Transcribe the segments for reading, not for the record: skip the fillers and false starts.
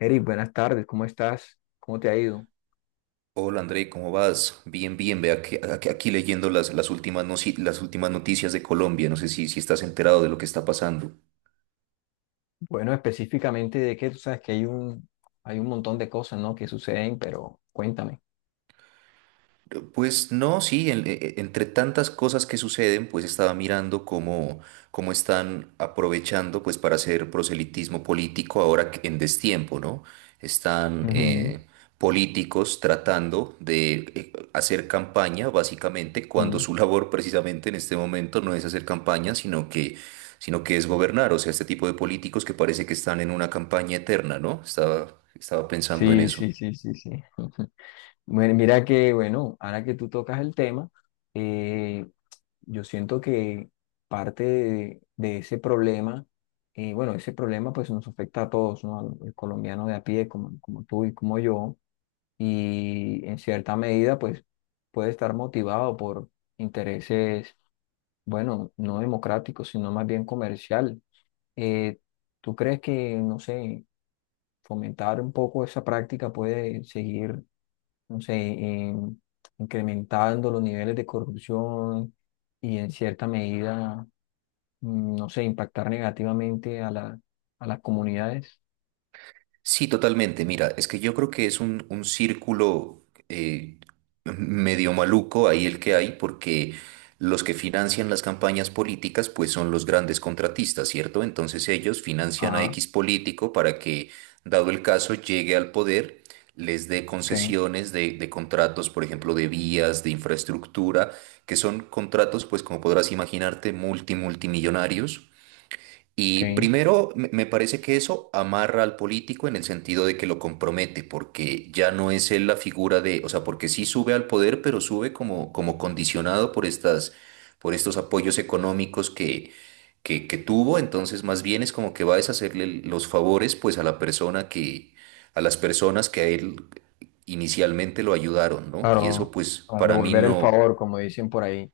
Eric, buenas tardes, ¿cómo estás? ¿Cómo te ha ido? Hola André, ¿cómo vas? Bien, bien, vea que aquí leyendo las últimas, las últimas noticias de Colombia, no sé si estás enterado de lo que está pasando. Bueno, específicamente de qué, tú sabes que hay un montón de cosas, ¿no?, que suceden, pero cuéntame. Pues no, sí, entre tantas cosas que suceden, pues estaba mirando cómo están aprovechando pues para hacer proselitismo político en destiempo, ¿no? Están Ujú, políticos tratando de hacer campaña, básicamente, cuando ujú. su labor precisamente en este momento no es hacer campaña, sino que es gobernar. O sea, este tipo de políticos que parece que están en una campaña eterna, ¿no? Estaba pensando en Sí, eso. sí, sí, sí, sí. Bueno, mira que, ahora que tú tocas el tema, eh, yo siento que parte de ese problema, bueno, ese problema pues nos afecta a todos, ¿no? Al colombiano de a pie, como, como tú y como yo, y en cierta medida pues puede estar motivado por intereses, bueno, no democráticos, sino más bien comercial. Eh, ¿Tú crees que, no sé, fomentar un poco esa práctica puede seguir, no sé, em, incrementando los niveles de corrupción y en cierta medida, no sé, impactar negativamente a a las comunidades? Sí, totalmente. Mira, es que yo creo que es un círculo medio maluco ahí el que hay, porque los que financian las campañas políticas, pues son los grandes contratistas, ¿cierto? Entonces ellos financian a Ah, X político para que, dado el caso, llegue al poder, les dé ok, concesiones de contratos, por ejemplo, de vías, de infraestructura, que son contratos, pues como podrás imaginarte, multimillonarios. Y ok. primero, me parece que eso amarra al político en el sentido de que lo compromete, porque ya no es él la figura de, o sea, porque sí sube al poder, pero sube como, como condicionado por por estos apoyos económicos que tuvo, entonces más bien es como que va a deshacerle los favores, pues a la persona que, a las personas que a él inicialmente lo ayudaron, ¿no? Y eso, Claro, pues, a para mí devolver el no. favor, como dicen por ahí,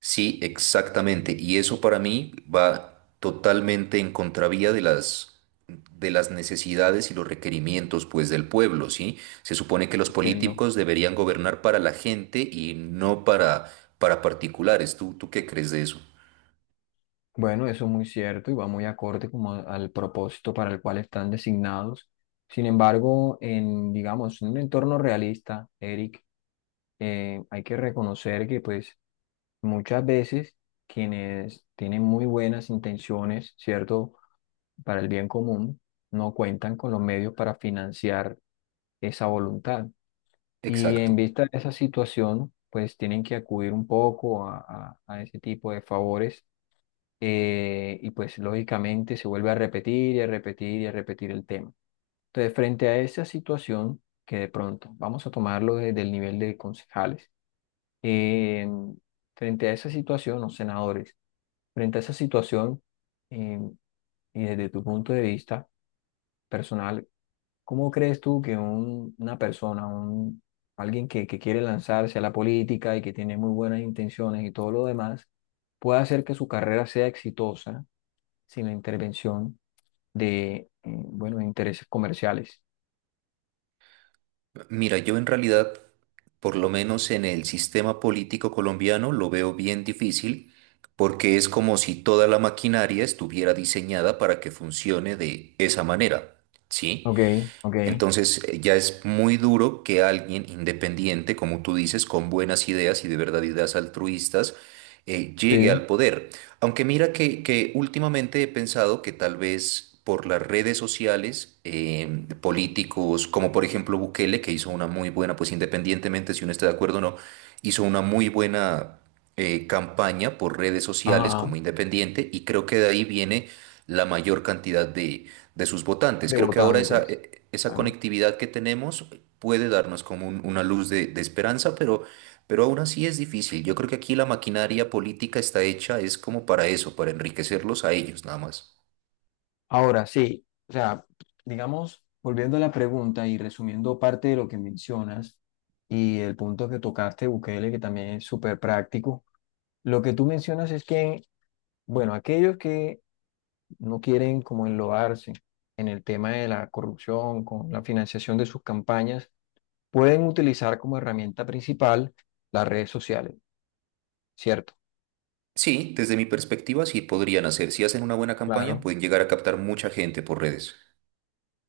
Sí, exactamente. Y eso para mí va totalmente en contravía de las necesidades y los requerimientos pues del pueblo, ¿sí? Se supone que los entiendo. políticos deberían gobernar para la gente y no para para particulares. Tú qué crees de eso? Bueno, eso es muy cierto y va muy acorde como al propósito para el cual están designados. Sin embargo, en, digamos, en un entorno realista, Eric, hay que reconocer que pues muchas veces quienes tienen muy buenas intenciones, ¿cierto?, para el bien común, no cuentan con los medios para financiar esa voluntad. Y Exacto. en vista de esa situación, pues tienen que acudir un poco a, a ese tipo de favores, y pues lógicamente se vuelve a repetir y a repetir y a repetir el tema. Entonces, frente a esa situación, que de pronto, vamos a tomarlo desde el nivel de concejales, eh, frente a esa situación, o senadores, frente a esa situación, eh, y desde tu punto de vista personal, ¿cómo crees tú que una persona, un, alguien que quiere lanzarse a la política y que tiene muy buenas intenciones y todo lo demás, puede hacer que su carrera sea exitosa sin la intervención de, bueno, de intereses comerciales? Mira, yo en realidad, por lo menos en el sistema político colombiano, lo veo bien difícil porque es como si toda la maquinaria estuviera diseñada para que funcione de esa manera, ¿sí? Ok, ok, Entonces ya es muy duro que alguien independiente, como tú dices, con buenas ideas y de verdad ideas altruistas, llegue sí, al poder. Aunque mira que últimamente he pensado que tal vez por las redes sociales, políticos como por ejemplo Bukele, que hizo una muy buena, pues independientemente si uno está de acuerdo o no, hizo una muy buena campaña por redes sociales ajá, como independiente y creo que de ahí viene la mayor cantidad de sus votantes. de Creo que ahora votantes. Esa Claro. conectividad que tenemos puede darnos como una luz de esperanza, pero aún así es difícil. Yo creo que aquí la maquinaria política está hecha, es como para eso, para enriquecerlos a ellos nada más. Ahora sí, o sea, digamos, volviendo a la pregunta y resumiendo parte de lo que mencionas y el punto que tocaste, Bukele, que también es súper práctico, lo que tú mencionas es que, bueno, aquellos que no quieren como enlodarse en el tema de la corrupción, con la financiación de sus campañas, pueden utilizar como herramienta principal las redes sociales, ¿cierto? Sí, desde mi perspectiva sí podrían hacer. Si hacen una buena campaña, Claro. pueden llegar a captar mucha gente por redes.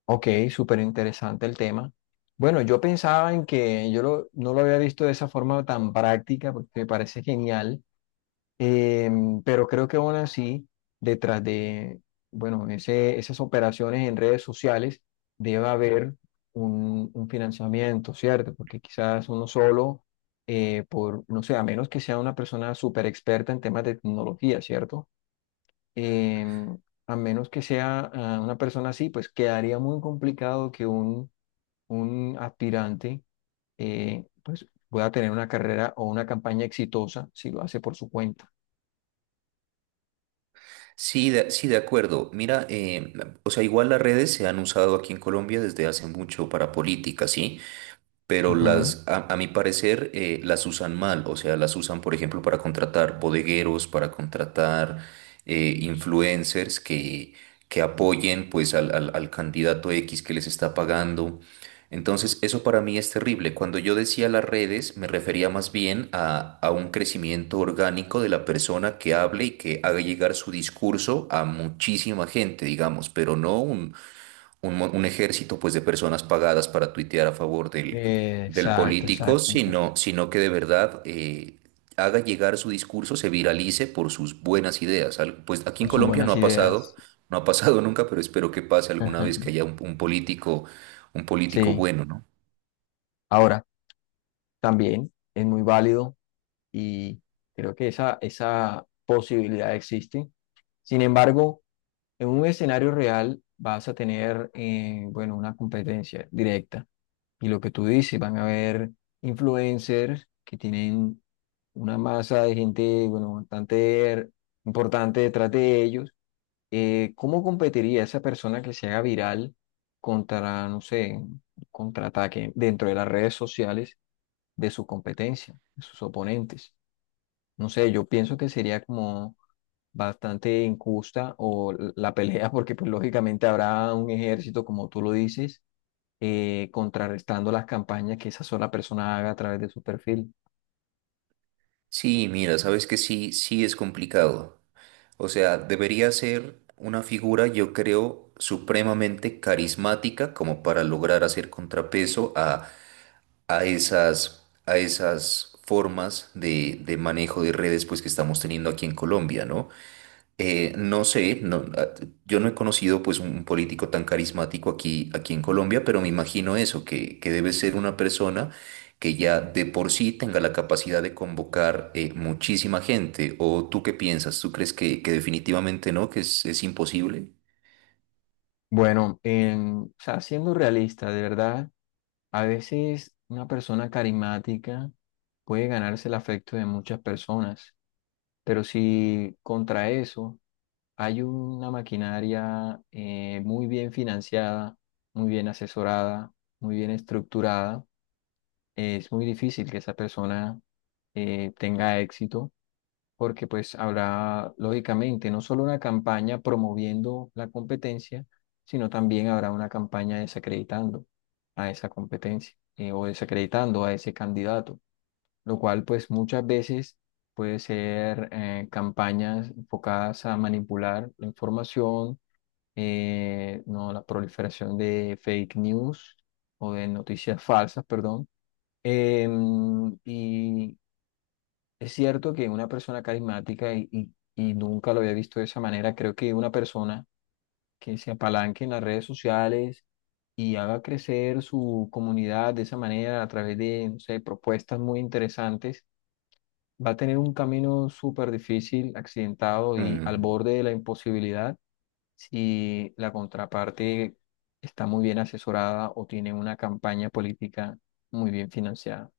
Ok, súper interesante el tema. Bueno, yo pensaba en que yo no lo había visto de esa forma tan práctica, porque me parece genial, pero creo que aún así, detrás de, bueno, ese, esas operaciones en redes sociales, debe haber un financiamiento, ¿cierto? Porque quizás uno solo, por, no sé, a menos que sea una persona súper experta en temas de tecnología, ¿cierto?, eh, a menos que sea una persona así, pues quedaría muy complicado que un aspirante pues pueda tener una carrera o una campaña exitosa si lo hace por su cuenta. Sí, sí, de acuerdo. Mira, o sea, igual las redes se han usado aquí en Colombia desde hace mucho para política, ¿sí? Pero Ujú. A mi parecer, las usan mal. O sea, las usan, por ejemplo, para contratar bodegueros, para contratar influencers que apoyen pues al candidato X que les está pagando. Entonces, eso para mí es terrible. Cuando yo decía las redes, me refería más bien a un crecimiento orgánico de la persona que hable y que haga llegar su discurso a muchísima gente, digamos, pero no un ejército pues de personas pagadas para tuitear a favor del Exacto, político, exacto, exacto. Sino que de verdad haga llegar su discurso, se viralice por sus buenas ideas. Pues aquí en Con sus Colombia no buenas ha pasado, ideas. no ha pasado nunca, pero espero que pase alguna Ajá. vez que haya un político Sí. bueno, ¿no? Ahora, también es muy válido y creo que esa posibilidad existe. Sin embargo, en un escenario real vas a tener, bueno, una competencia directa. Y lo que tú dices, van a haber influencers que tienen una masa de gente, bueno, bastante importante detrás de ellos. ¿Cómo competiría esa persona que se haga viral contra, no sé, un contraataque dentro de las redes sociales de su competencia, de sus oponentes? No sé, yo pienso que sería como bastante injusta o la pelea, porque pues lógicamente habrá un ejército, como tú lo dices, contrarrestando las campañas que esa sola persona haga a través de su perfil. Sí, mira, sabes que sí, sí es complicado. O sea, debería ser una figura, yo creo, supremamente carismática como para lograr hacer contrapeso a a esas formas de manejo de redes pues, que estamos teniendo aquí en Colombia, ¿no? No sé, no, yo no he conocido pues, un político tan carismático aquí en Colombia, pero me imagino eso, que debe ser una persona que ya de por sí tenga la capacidad de convocar muchísima gente. ¿O tú qué piensas? ¿Tú crees que definitivamente no, que es imposible? Bueno, o sea, siendo realista, de verdad, a veces una persona carismática puede ganarse el afecto de muchas personas, pero si contra eso hay una maquinaria, muy bien financiada, muy bien asesorada, muy bien estructurada, es muy difícil que esa persona tenga éxito, porque pues habrá, lógicamente, no solo una campaña promoviendo la competencia, sino también habrá una campaña desacreditando a esa competencia, o desacreditando a ese candidato, lo cual pues muchas veces puede ser, campañas enfocadas a manipular la información, no, la proliferación de fake news o de noticias falsas, perdón. Y es cierto que una persona carismática, y nunca lo había visto de esa manera, creo que una persona que se apalanque en las redes sociales y haga crecer su comunidad de esa manera a través de, no sé, propuestas muy interesantes, va a tener un camino súper difícil, accidentado y al Mm. borde de la imposibilidad si la contraparte está muy bien asesorada o tiene una campaña política muy bien financiada.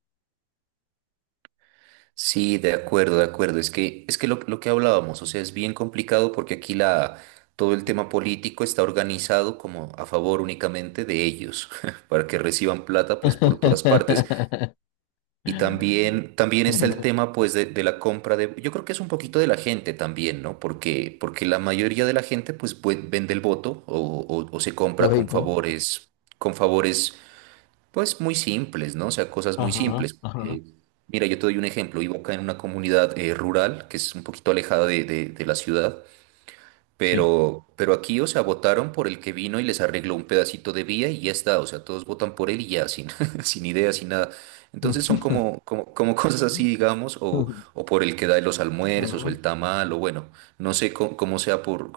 Sí, de acuerdo, de acuerdo. Es que lo que hablábamos, o sea, es bien complicado porque aquí la, todo el tema político está organizado como a favor únicamente de ellos, para que reciban plata pues por todas partes. Y también, también está el tema pues de la compra de, yo creo que es un poquito de la gente también, ¿no? Porque, porque la mayoría de la gente pues, pues, vende el voto o se compra Lógico. Con favores pues muy simples, ¿no? O sea, cosas muy Ajá, simples. ajá, Mira, yo te doy un ejemplo. Vivo acá en una comunidad rural que es un poquito alejada de la ciudad, sí. Pero aquí, o sea, votaron por el que vino y les arregló un pedacito de vía y ya está. O sea, todos votan por él y ya, sin, sin idea, sin nada. Entonces son como, como, como cosas así, digamos, o por el que da los almuerzos o Ajá. el tamal, o bueno, no sé cómo sea por,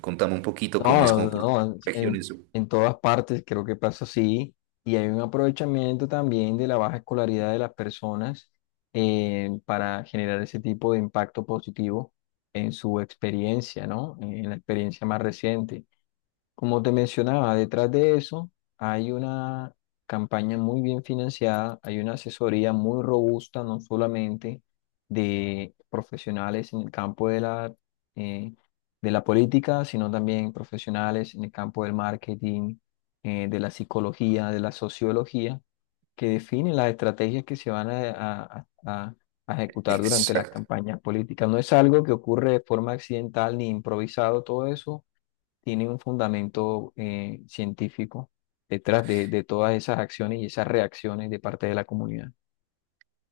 contame un poquito cómo es No, como por no, regiones. en todas partes creo que pasa así y hay un aprovechamiento también de la baja escolaridad de las personas, para generar ese tipo de impacto positivo en su experiencia, ¿no? En la experiencia más reciente. Como te mencionaba, detrás de eso hay una campaña muy bien financiada, hay una asesoría muy robusta, no solamente de profesionales en el campo de la, eh, de la política, sino también profesionales en el campo del marketing, de la psicología, de la sociología, que definen las estrategias que se van a, a- a- a ejecutar durante las Exacto. campañas políticas. No es algo que ocurre de forma accidental ni improvisado, todo eso tiene un fundamento, científico detrás de todas esas acciones y esas reacciones de parte de la comunidad.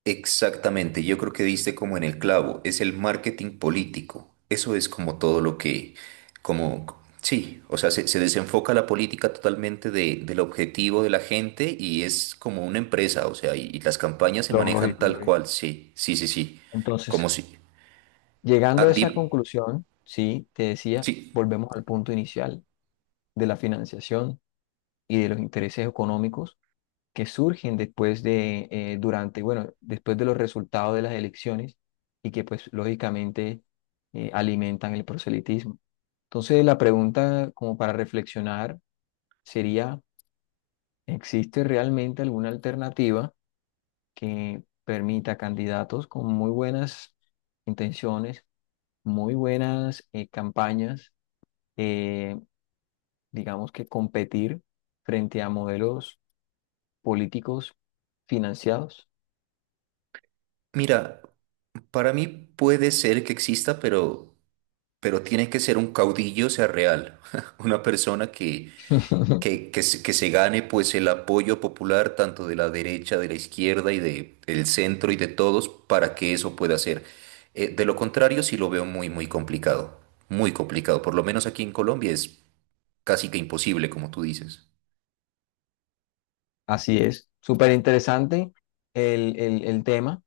Exactamente, yo creo que diste como en el clavo, es el marketing político. Eso es como todo lo que, como, sí, o sea, se desenfoca la política totalmente del objetivo de la gente y es como una empresa, o sea, y las campañas se manejan Lógico, tal lógico. cual, sí, sí, sí, sí, como Entonces, si... llegando Ah, a esa di- conclusión, sí, te decía, sí, volvemos al punto inicial, de la financiación y de los intereses económicos que surgen después de, durante, bueno, después de los resultados de las elecciones y que pues lógicamente alimentan el proselitismo. Entonces la pregunta como para reflexionar sería, ¿existe realmente alguna alternativa que permita a candidatos con muy buenas intenciones, muy buenas campañas, eh, digamos, que competir frente a modelos políticos financiados? mira, para mí puede ser que exista, pero tiene que ser un caudillo, o sea, real, una persona que se gane pues el apoyo popular tanto de la derecha, de la izquierda y de, el centro y de todos para que eso pueda ser. De lo contrario, sí lo veo muy, muy complicado, muy complicado. Por lo menos aquí en Colombia es casi que imposible, como tú dices. Así es, súper interesante el tema,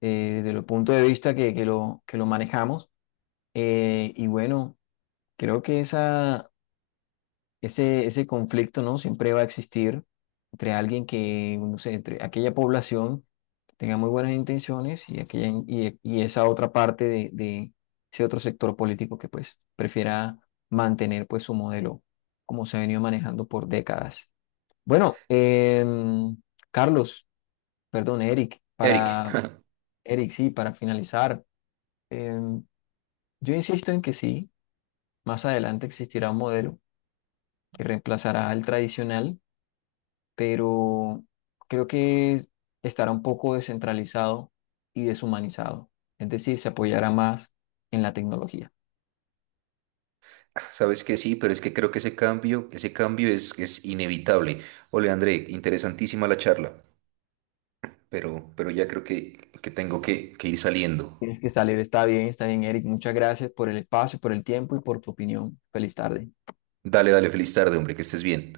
desde el punto de vista que lo manejamos. Y bueno, creo que ese, ese conflicto, ¿no?, siempre va a existir entre alguien que, no sé, entre aquella población que tenga muy buenas intenciones y, aquella, y esa otra parte de ese otro sector político que pues prefiera mantener pues su modelo como se ha venido manejando por décadas. Bueno, S- Carlos, perdón, Eric, Eric, para Eric, sí, para finalizar, em, yo insisto en que sí, más adelante existirá un modelo que reemplazará al tradicional, pero creo que estará un poco descentralizado y deshumanizado. Es decir, se apoyará más en la tecnología. sabes que sí, pero es que creo que ese cambio es inevitable. Ole, André, interesantísima la charla, pero ya creo que tengo que ir saliendo. Tienes que salir, está bien, Eric. Muchas gracias por el espacio, por el tiempo y por tu opinión. Feliz tarde. Dale, dale, feliz tarde, hombre, que estés bien.